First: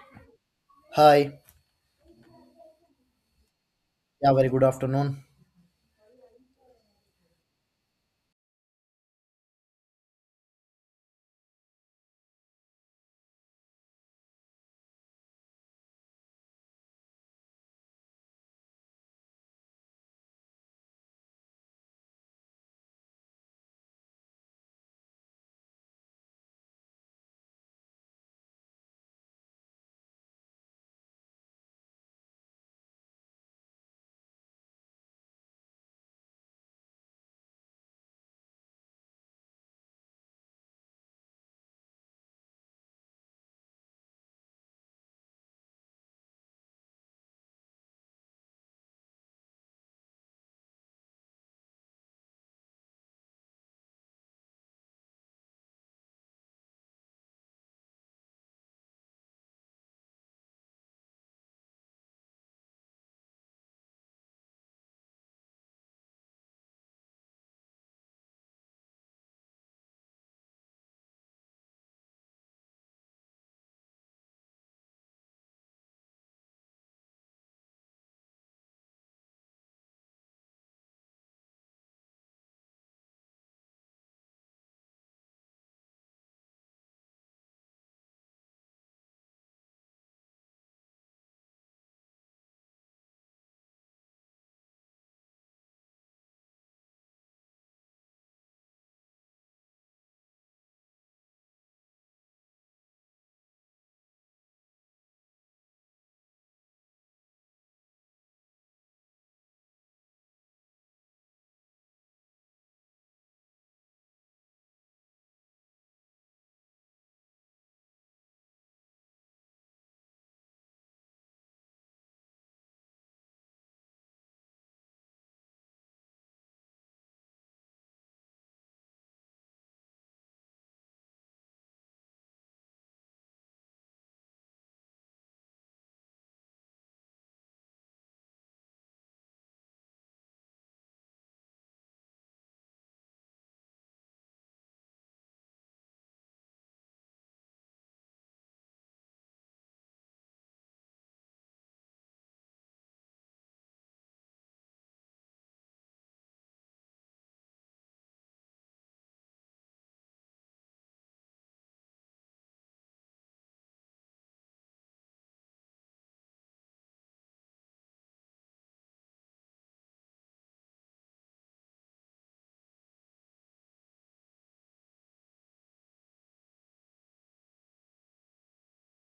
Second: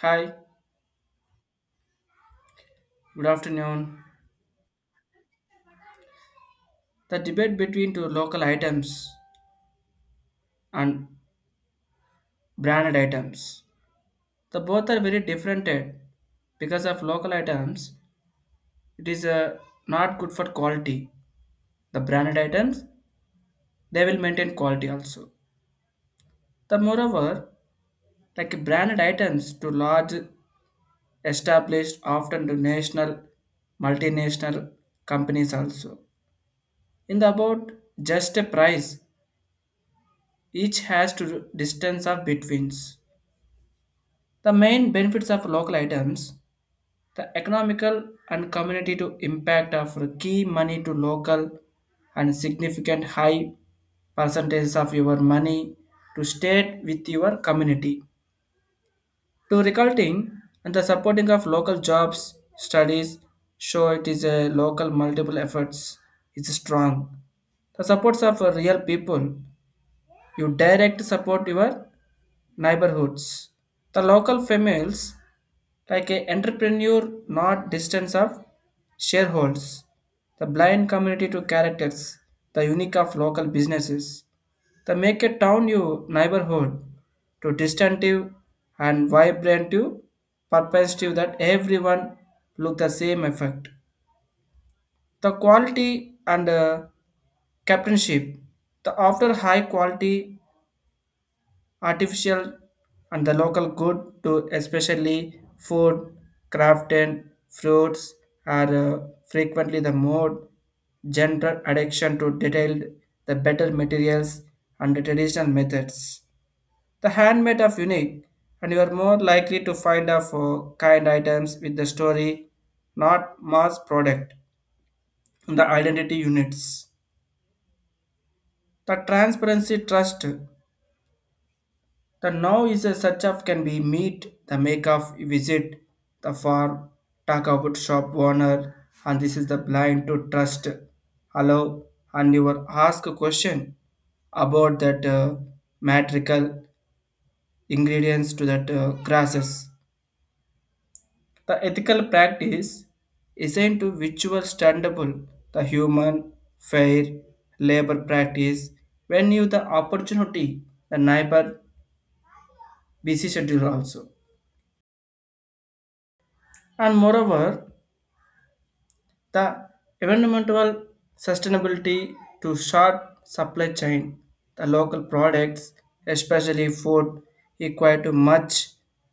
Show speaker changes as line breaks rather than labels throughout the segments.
Hi,
Hi.
good afternoon.
Yeah, very good afternoon.
The debate between two local items and branded items. The both are very different because of local items, it is not good for quality. The branded items, they will maintain quality also. The moreover, like branded items to large established often to national, multinational companies also. In the about just a price, each has to distance of betweens. The main benefits of local items, the economical and community to impact of key money to local and significant high percentages of your money to stay with your community. To recruiting and the supporting of local jobs, studies, show it is a local multiple efforts is strong. The supports of real people, you direct support your neighborhoods. The local females like a entrepreneur not distance of shareholders, the blind community to characters, the unique of local businesses, the make a town your neighborhood to distinctive and vibrant to perspective that everyone look the same effect, the quality and captainship, the after high quality artificial and the local good to especially food crafted fruits are frequently the more general addiction to detailed, the better materials and the traditional methods, the handmade of unique, and you are more likely to find of kind items with the story, not mass product in the identity units, the transparency trust. The now is a such of can be meet the make of visit the farm, talk about shop owner, and this is the blind to trust. Allow and you were ask a question about that matrical ingredients to that grasses. The ethical practice isn't to which were standable, the human fair labor practice when you the opportunity, the neighbor busy schedule also, and moreover the environmental sustainability to short supply chain. The local products, especially food, require to much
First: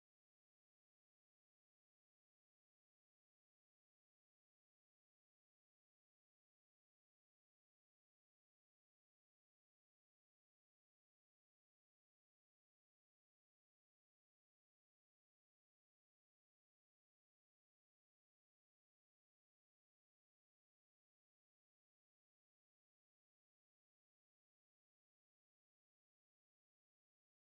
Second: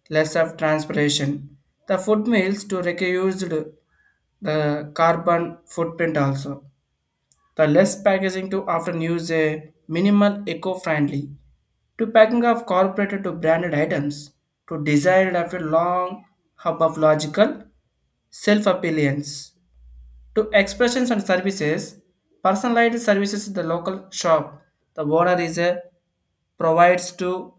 less of transportation. The food meals to reduce the carbon footprint also. The less packaging to often use a minimal eco-friendly to packing of corporate to branded items to desired after long hub of logical self-appealance to expressions and services, personalized services in the local shop. The owner is a provides to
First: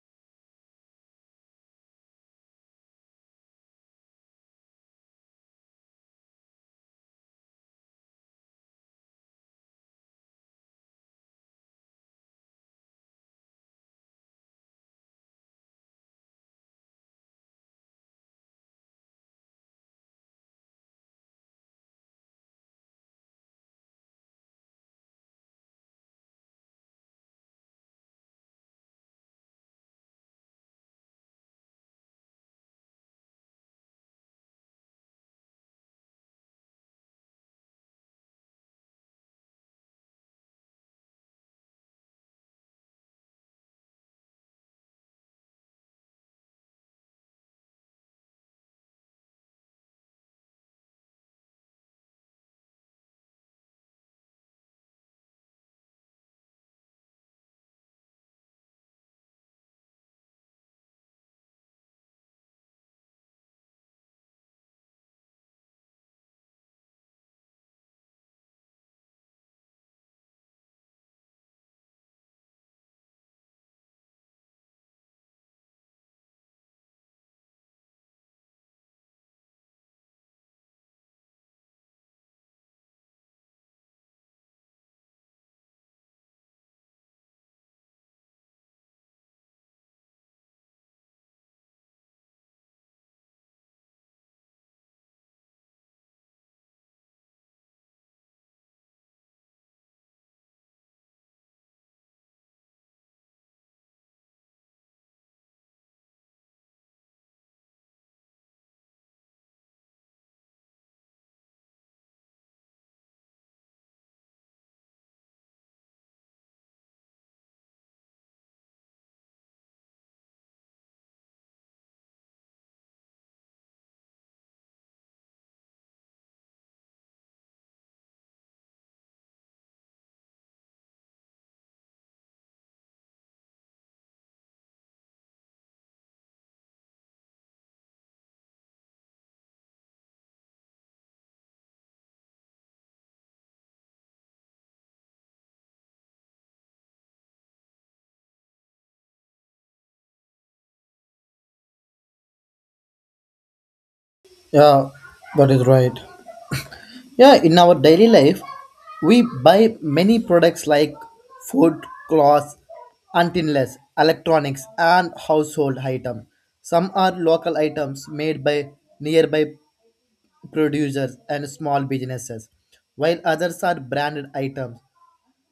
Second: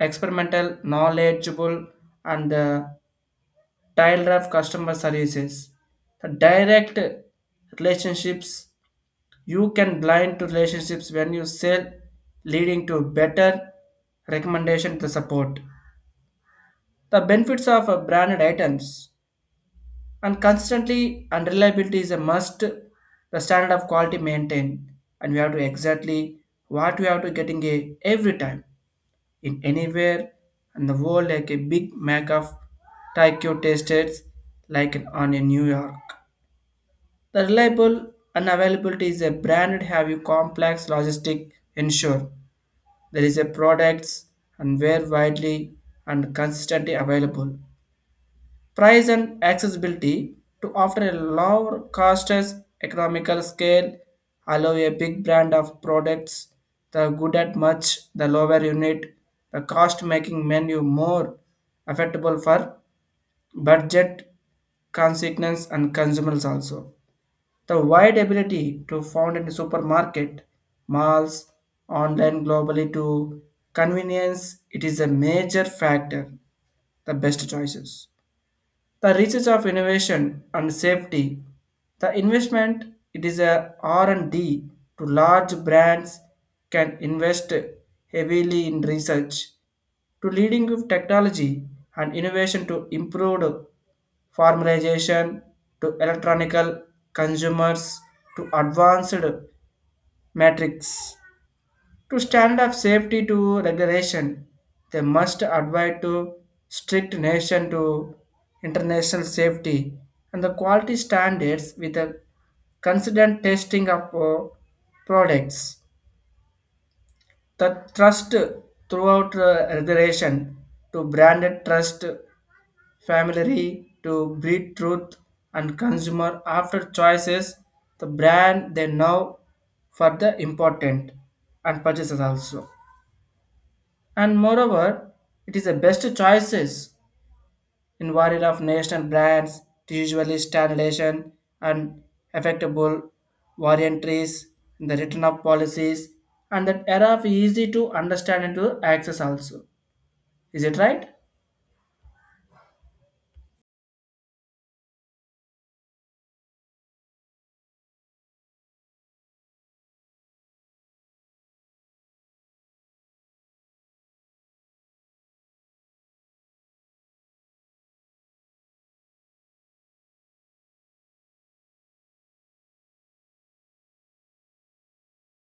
experimental, knowledgeable, and tailored of customer services. The direct relationships you can blind to relationships when you sell, leading to better recommendation to support. The benefits of branded items and constantly and reliability is a must, the standard of quality maintained, and we have to exactly what we have to getting a every time in anywhere and the world like a big mac of taikyo tasted like on in new york, the reliable and availability is a branded have you complex logistic ensure there is a products and were widely and consistently available. Price and accessibility to offer a lower cost as economical scale allow a big brand of products the good at much the lower unit the cost making menu more affordable for budget consequence and consumers also. The wide ability to found in supermarket, malls, online globally to convenience, it is a major factor, the best choices, the reaches of innovation and safety, the investment, it is a R and d to large brands can invest heavily in research to leading of technology and innovation to improve formalization to electronical consumers to advanced metrics to stand up safety to regulation, they must adhere to strict nation to international safety and the quality standards with a consistent testing of products. The trust throughout regulation to branded trust family to breed truth and consumer after choices the brand they know for the important and purchases also, and moreover, it is the best choices in variety of national brands to usually standardization and affectable, varianties in the return of policies and that era of easy to understand and to access also. Is it right?
Yeah, that is right. Yeah, in our daily life, we buy many products like food, clothes, antennas, electronics, and household items. Some are local items made by nearby producers and small businesses, while others are branded items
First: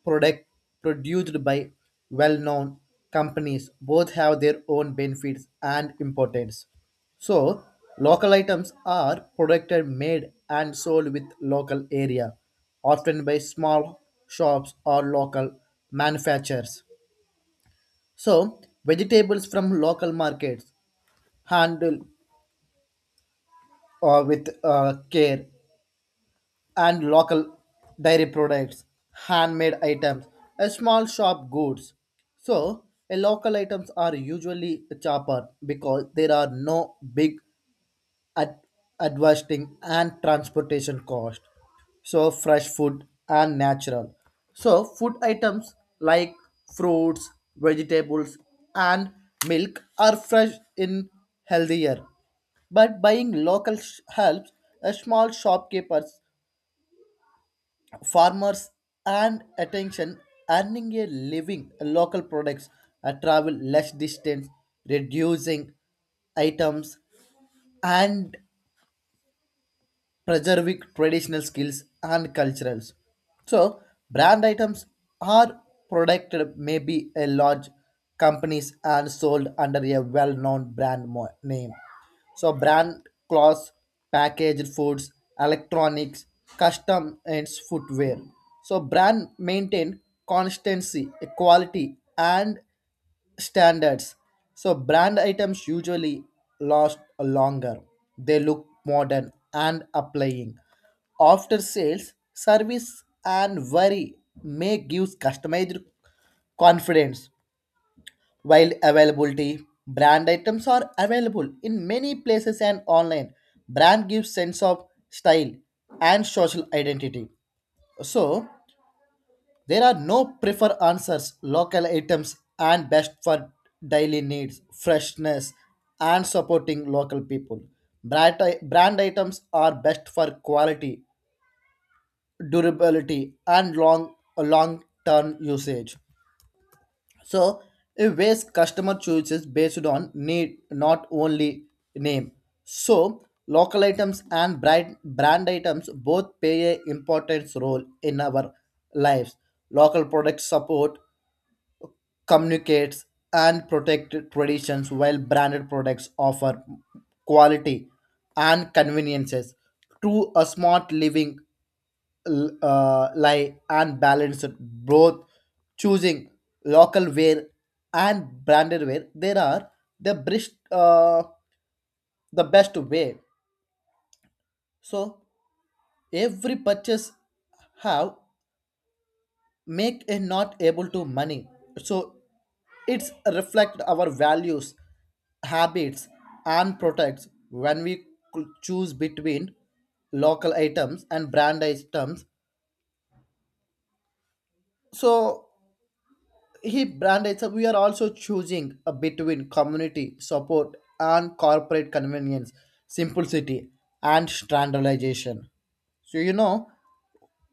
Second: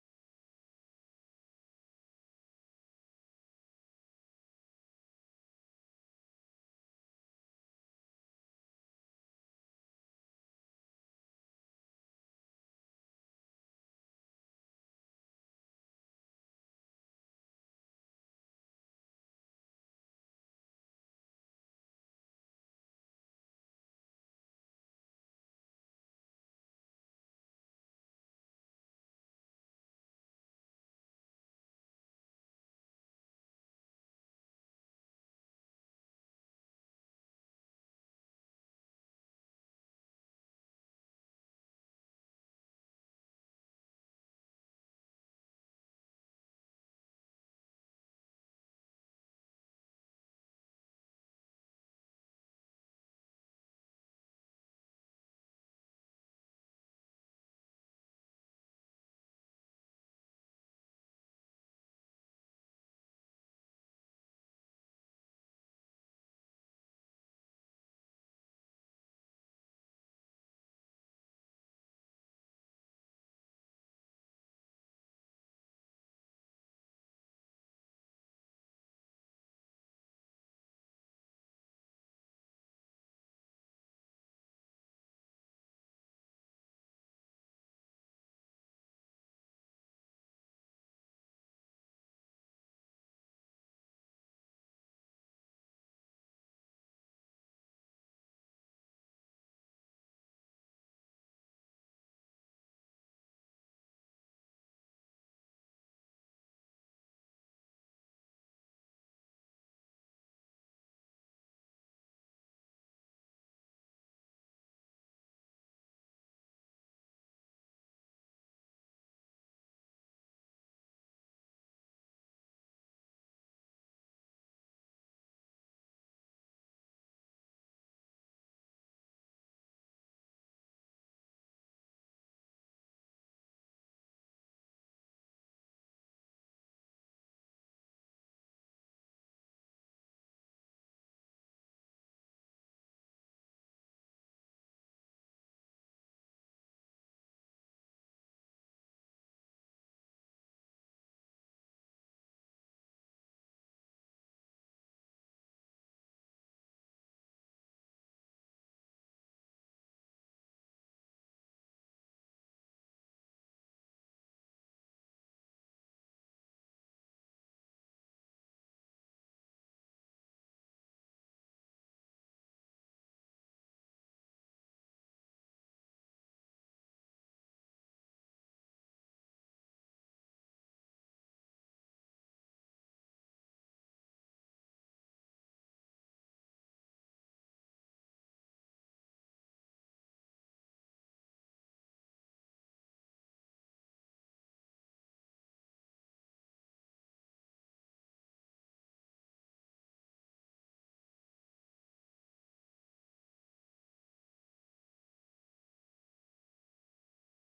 product produced by well-known companies both have their own benefits and importance. So, local items are produced, made, and sold with local area, often by small shops or local manufacturers. So, vegetables from local markets handled with care and local dairy products, handmade items, a small shop goods. So, a local items are usually cheaper because there are no big ad- advertising and transportation cost. So, fresh food and natural. So, food items like fruits, vegetables, and milk are fresh in healthier but buying helps a small shopkeepers farmers and attention earning a living local products travel less distance reducing items and preserving traditional skills and culturals. So, brand items are protected maybe a large companies and sold under a well-known name. So, brand clothes, packaged foods, electronics, custom and footwear. So, brand maintain constancy, quality, and standards. So brand items usually last longer. They look modern and applying. After sales, service and worry may give customized confidence. While availability, brand items are available in many places and online. Brand gives sense of style and social identity. So there are no prefer answers, local items and best for daily needs, freshness and supporting local people. Brand, Brand items are best for quality, durability and long long term usage. So a waste customer chooses based on need not only name. So local items and brand items both play a important role in our lives. Local products support communicates and protect traditions, while branded products offer quality and conveniences to a smart living lie and balance it both, choosing local wear and branded wear there are the best uh, the best way. So every purchase have make a not able to money. So it's reflect our values, habits and products when we could choose between local items and brand items. So he branded, so we are also choosing between community support and corporate convenience, simplicity and standardization. So you know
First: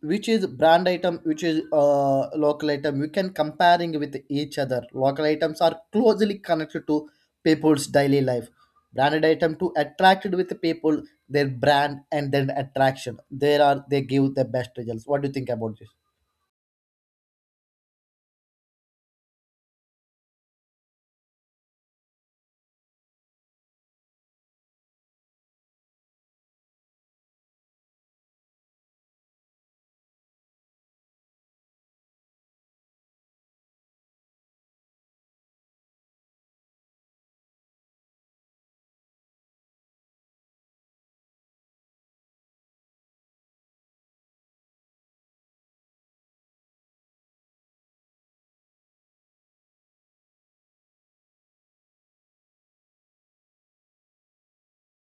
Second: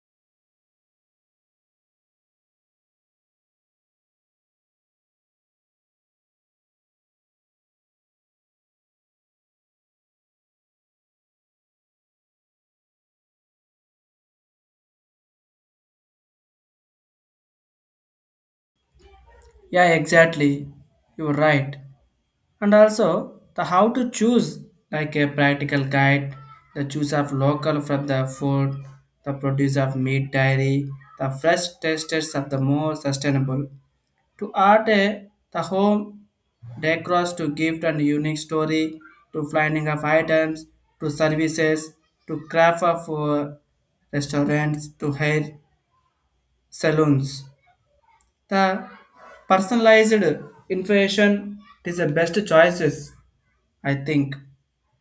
which is brand item, which is local item, we can comparing with each other. Local items are closely connected to people's daily life. Branded item to attracted with the people, their brand and then attraction there are they give the best results. What do you think about this?
Yeah, exactly. You're right. And also the how to choose like a practical guide, the choose of local from the food, the produce of meat dairy, the fresh tastes of the more sustainable. To art, the home decors to gift and unique story, to finding of items, to services, to craft of restaurants, to hair salons. The personalized information is the best choices, I think,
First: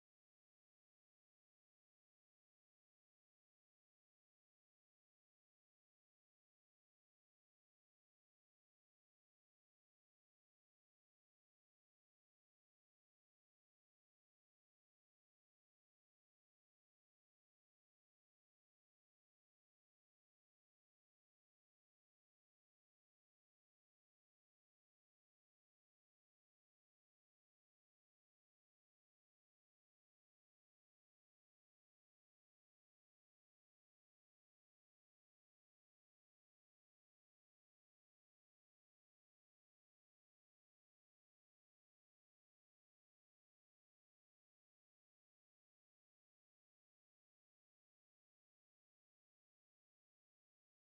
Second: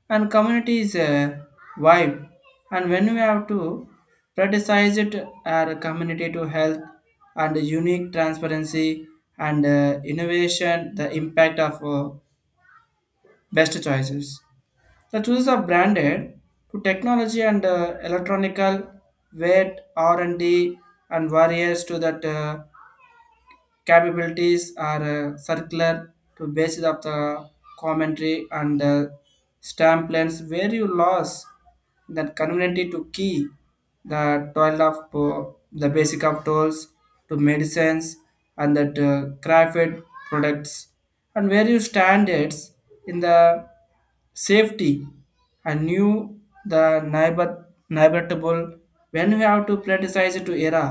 and community is a vibe, and when we have to prioritize it our community to health and unique transparency and innovation, the impact of best choices, the choices are branded to technology and electronical weight r&d and D and warriors to that capabilities are circular to basis of the commentary and stamp lens where you lost that community to key the toil of the basic of tools to medicines and that crafted products and where you standards in the safety and knew the neighbor neighborable when we have to prioritize to era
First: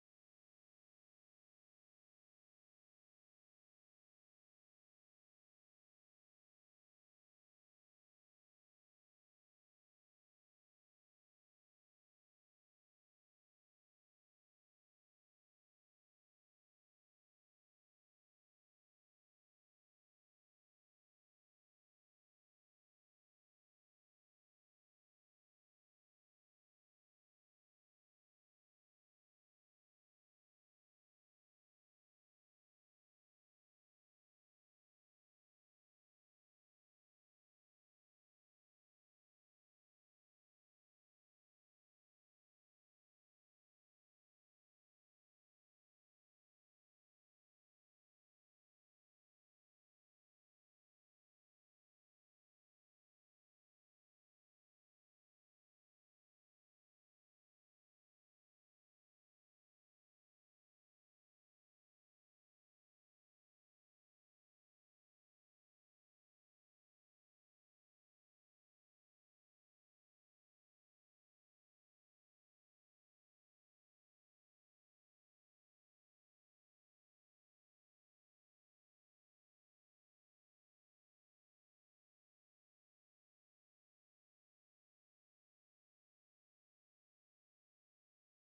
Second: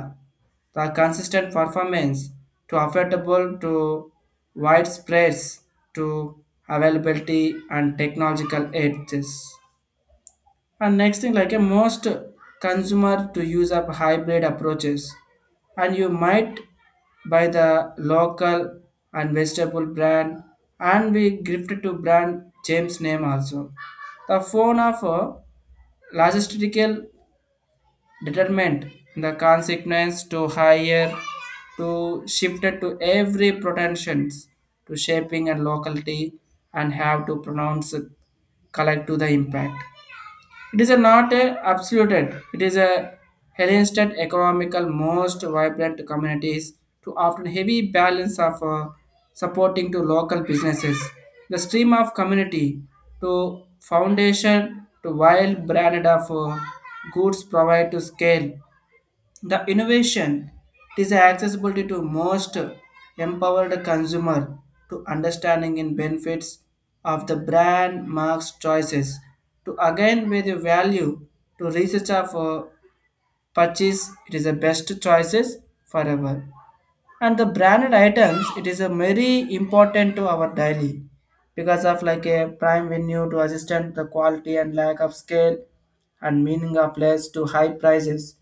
the consistent performance to affordable to widespread to availability and technological edges. And next thing, like a most consumer to use up hybrid approaches, and you might buy the local and vegetable brand, and we gifted to brand James name also. The phone of a logistical determinant, the consequence to higher to shifted to every pretensions to shaping and locality and have to pronounce it, collect to the impact. It is a not a absolute. It is a Hellenistic economical most vibrant communities to often heavy balance of supporting to local businesses. The stream of community to foundation to wild branded of goods provide to scale the innovation is accessibility to most empowered consumer to understanding in benefits of the brand marks choices to again with the value to research of purchase, it is the best choices forever, and the branded items it is a very important to our daily because of like a prime venue to assistant the quality and lack of scale and meaning of less to high prices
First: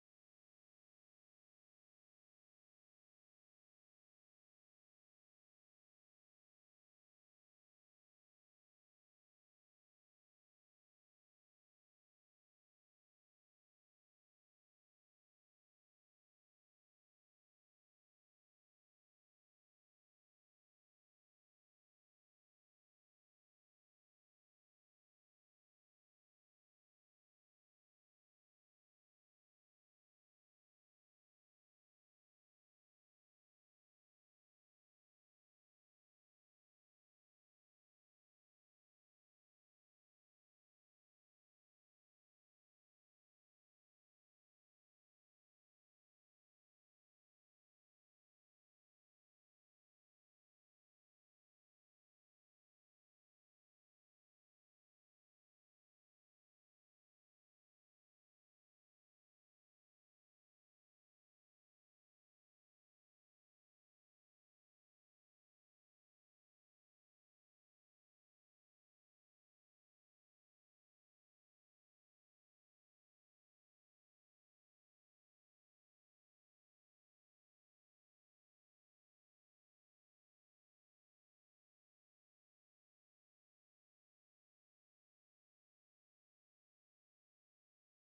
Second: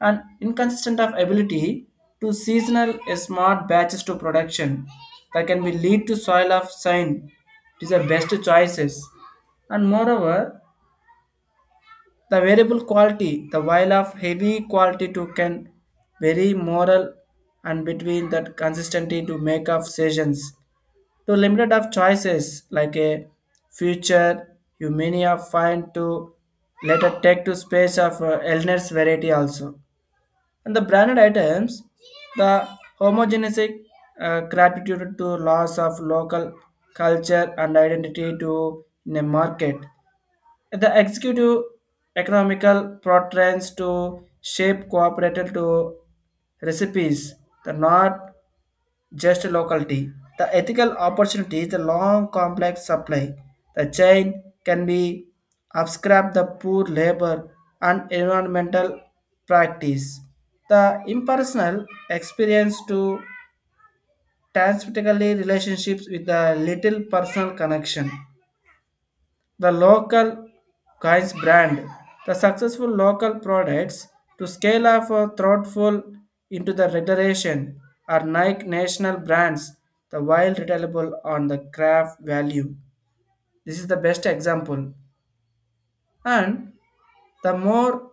and inconsistent of ability to seasonal smart batches to production that can be lead to soil of sign, it is the best choices, and moreover the variable quality, the while of heavy quality to can vary moral and between that consistency to make of sessions to limited of choices like a future you many of find to later take to space of illness variety also, and the branded items, the homogeneistic gratitude to loss of local culture and identity to in a market, the executive economical portraits to shape cooperative to recipes, the not just locality. The ethical opportunities, the long complex supply, the chain can be abscribed the poor labor and environmental practice. The impersonal experience to transvertically relationships with the little personal connection, the local coins brand, the successful local products to scale up or thoughtful into the federation are Nike national brands, the while reliable on the craft value. This is the best example. And the more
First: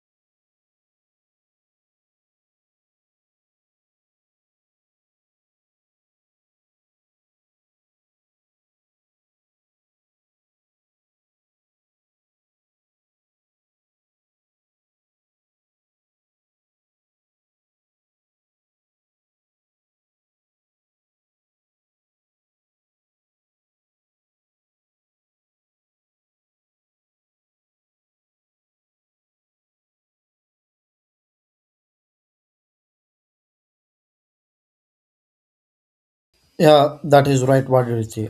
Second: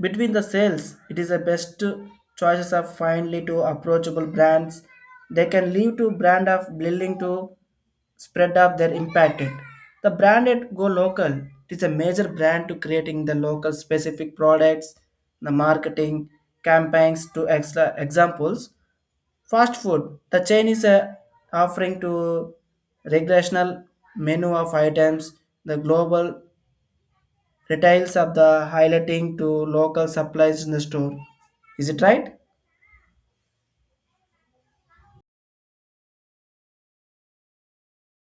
between the sales, it is the best choices of finely to approachable brands. They can leave to brand of building to spread of their impacted. The branded go local. It is a major brand to creating the local specific products, the marketing campaigns to extra examples. Fast food. The chain is offering to recreational menu of items, the global retails of the highlighting to local supplies in the store. Is it right?
Yeah, that is right. What did you say?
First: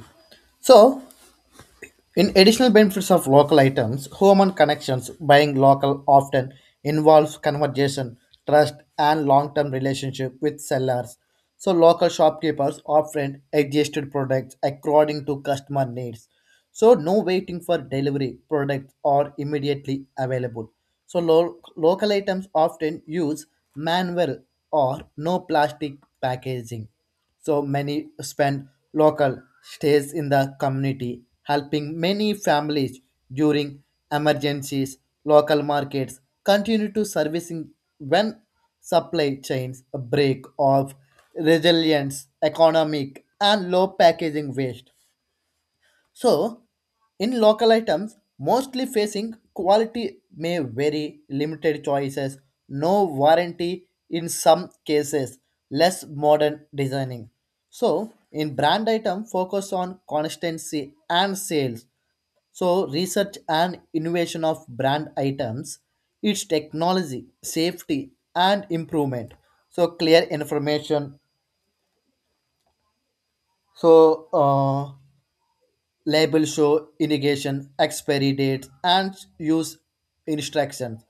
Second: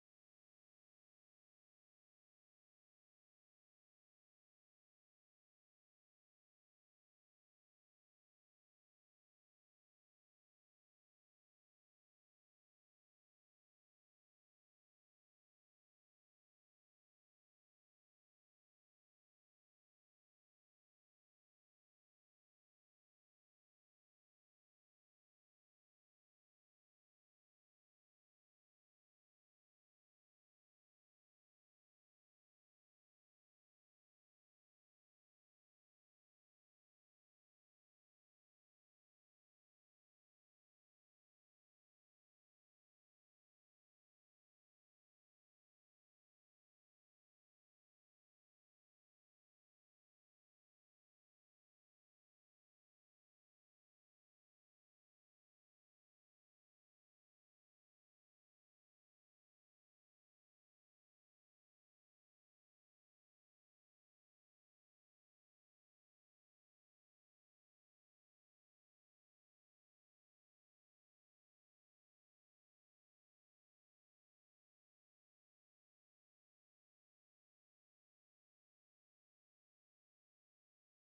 So in additional benefits of local items, human connections buying local often involves conversation, trust, and long-term relationship with sellers. So local shopkeepers often adjusted products according to customer needs. So no waiting for delivery products are immediately available. So local items often use manual or no plastic packaging. So many spend local stays in the community, helping many families during emergencies. Local markets continue to servicing when supply chains break off, resilience, economic, and low packaging waste. So, in local items, mostly facing quality may vary, limited choices, no warranty in some cases, less modern designing. So, in brand item, focus on consistency and sales. So, research and innovation of brand items, its technology, safety, and improvement. So, clear information. So, uh, Label show irrigation expiry dates and use instructions,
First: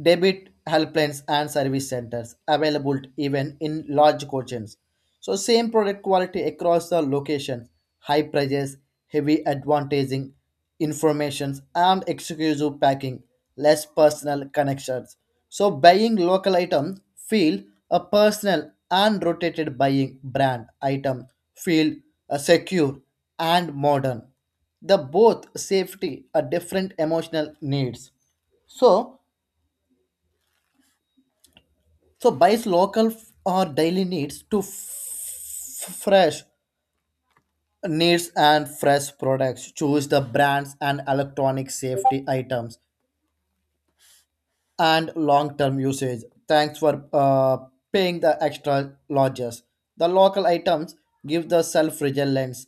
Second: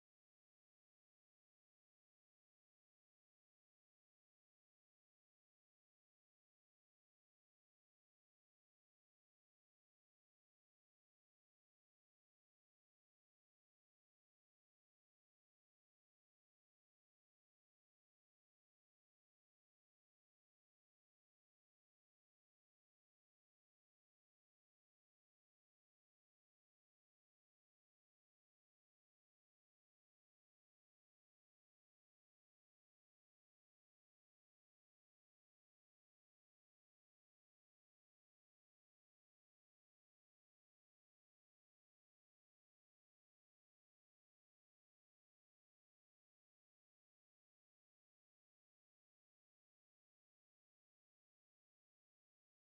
debit helplines and service centers available even in large kitchens. So same product quality across the locations, high prices, heavy advantaging, informations and exclusive packing, less personal connections. So buying local item feel a personal and rotated, buying brand item feel a secure and modern. The both safety are different emotional needs. So so buys or daily needs to fresh needs and fresh products. Choose the brands and electronic safety items and long-term usage. Thanks for paying the extra lodges. The local items give the self-reliance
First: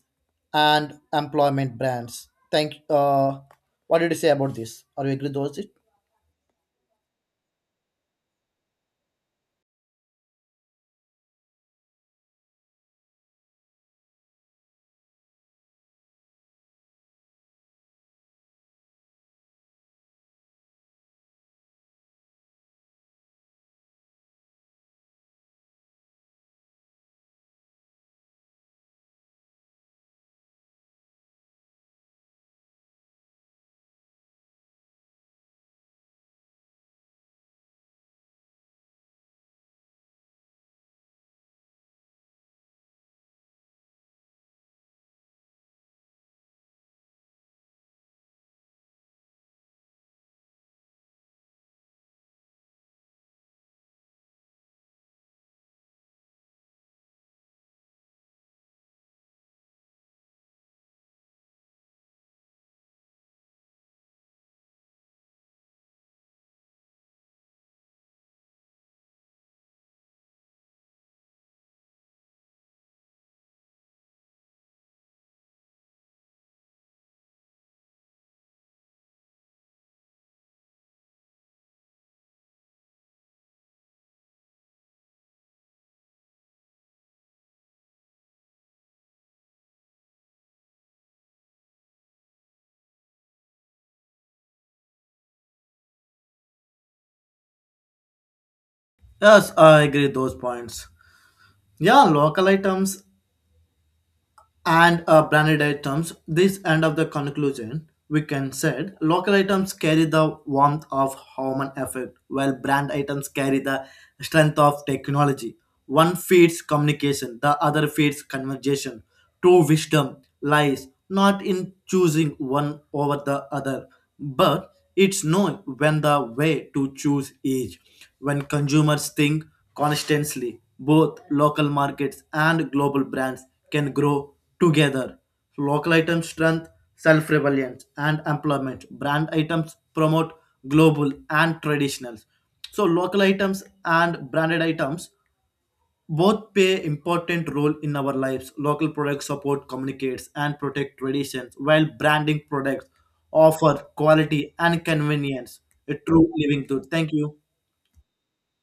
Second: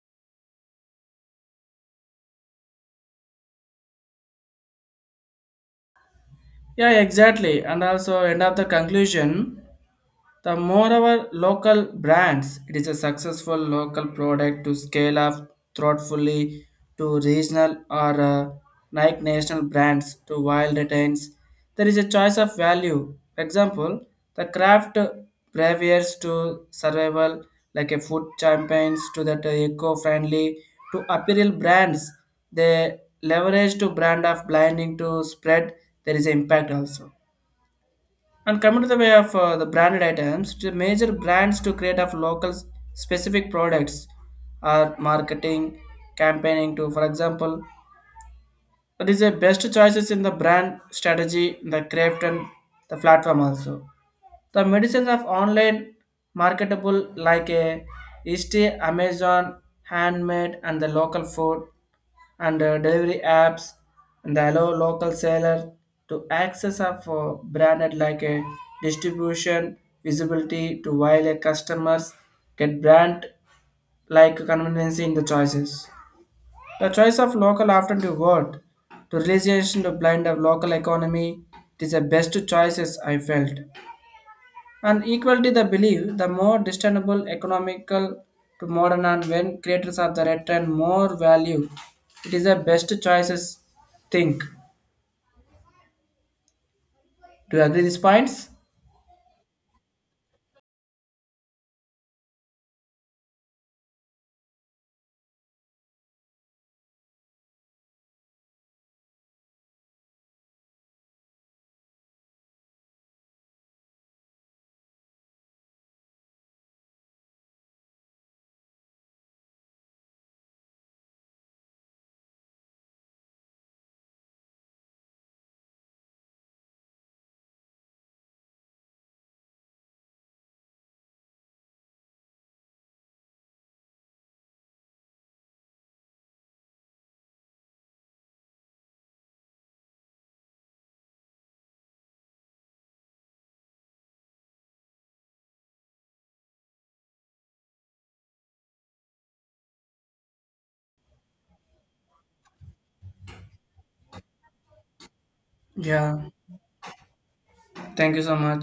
and employment brands. Thank. What did you say about this? Are you agree with those?
Yeah, exactly. And also, end of the conclusion. The moreover local brands, it is a successful local product to scale up thoughtfully to regional or like national brands to wild retains. There is a choice of value. For example, the craft behaviors to survival like a food champagnes to that eco-friendly to apparel brands. They leverage to brand of blinding to spread. There is impact also. And coming to the way of the branded items, the major brands to create of local specific products are marketing, campaigning to, for example, that is the best choices in the brand strategy, the craft and the platform also. The medicines of online marketable like a Easty, Amazon, handmade and the local food and delivery apps, and they allow local seller to access of branded like a distribution visibility to while a customers get brand like convenience in the choices. The choice of local often to word to realization to blind of local economy, it is the best choices I felt. And equality the belief, the more discernible economical to modern and when creators of the return more value, it is the best choices think. Do you agree these points?
Yes, I agree with those points. Yeah, local items and branded items. This end of the conclusion, we can said local items carry the warmth of human effort, while brand items carry the strength of technology. One feeds communication, the other feeds conversation. True wisdom lies not in choosing one over the other, but it's knowing when the way to choose is. When consumers think constantly, both local markets and global brands can grow together. Local items strengthen self reliance, and employment. Brand items promote global and traditionals. So, local items and branded items both play important role in our lives. Local products support, communicates, and protect traditions, while branding products offer quality and convenience. A
Yeah.
true living truth. Thank you.
Thank you so much.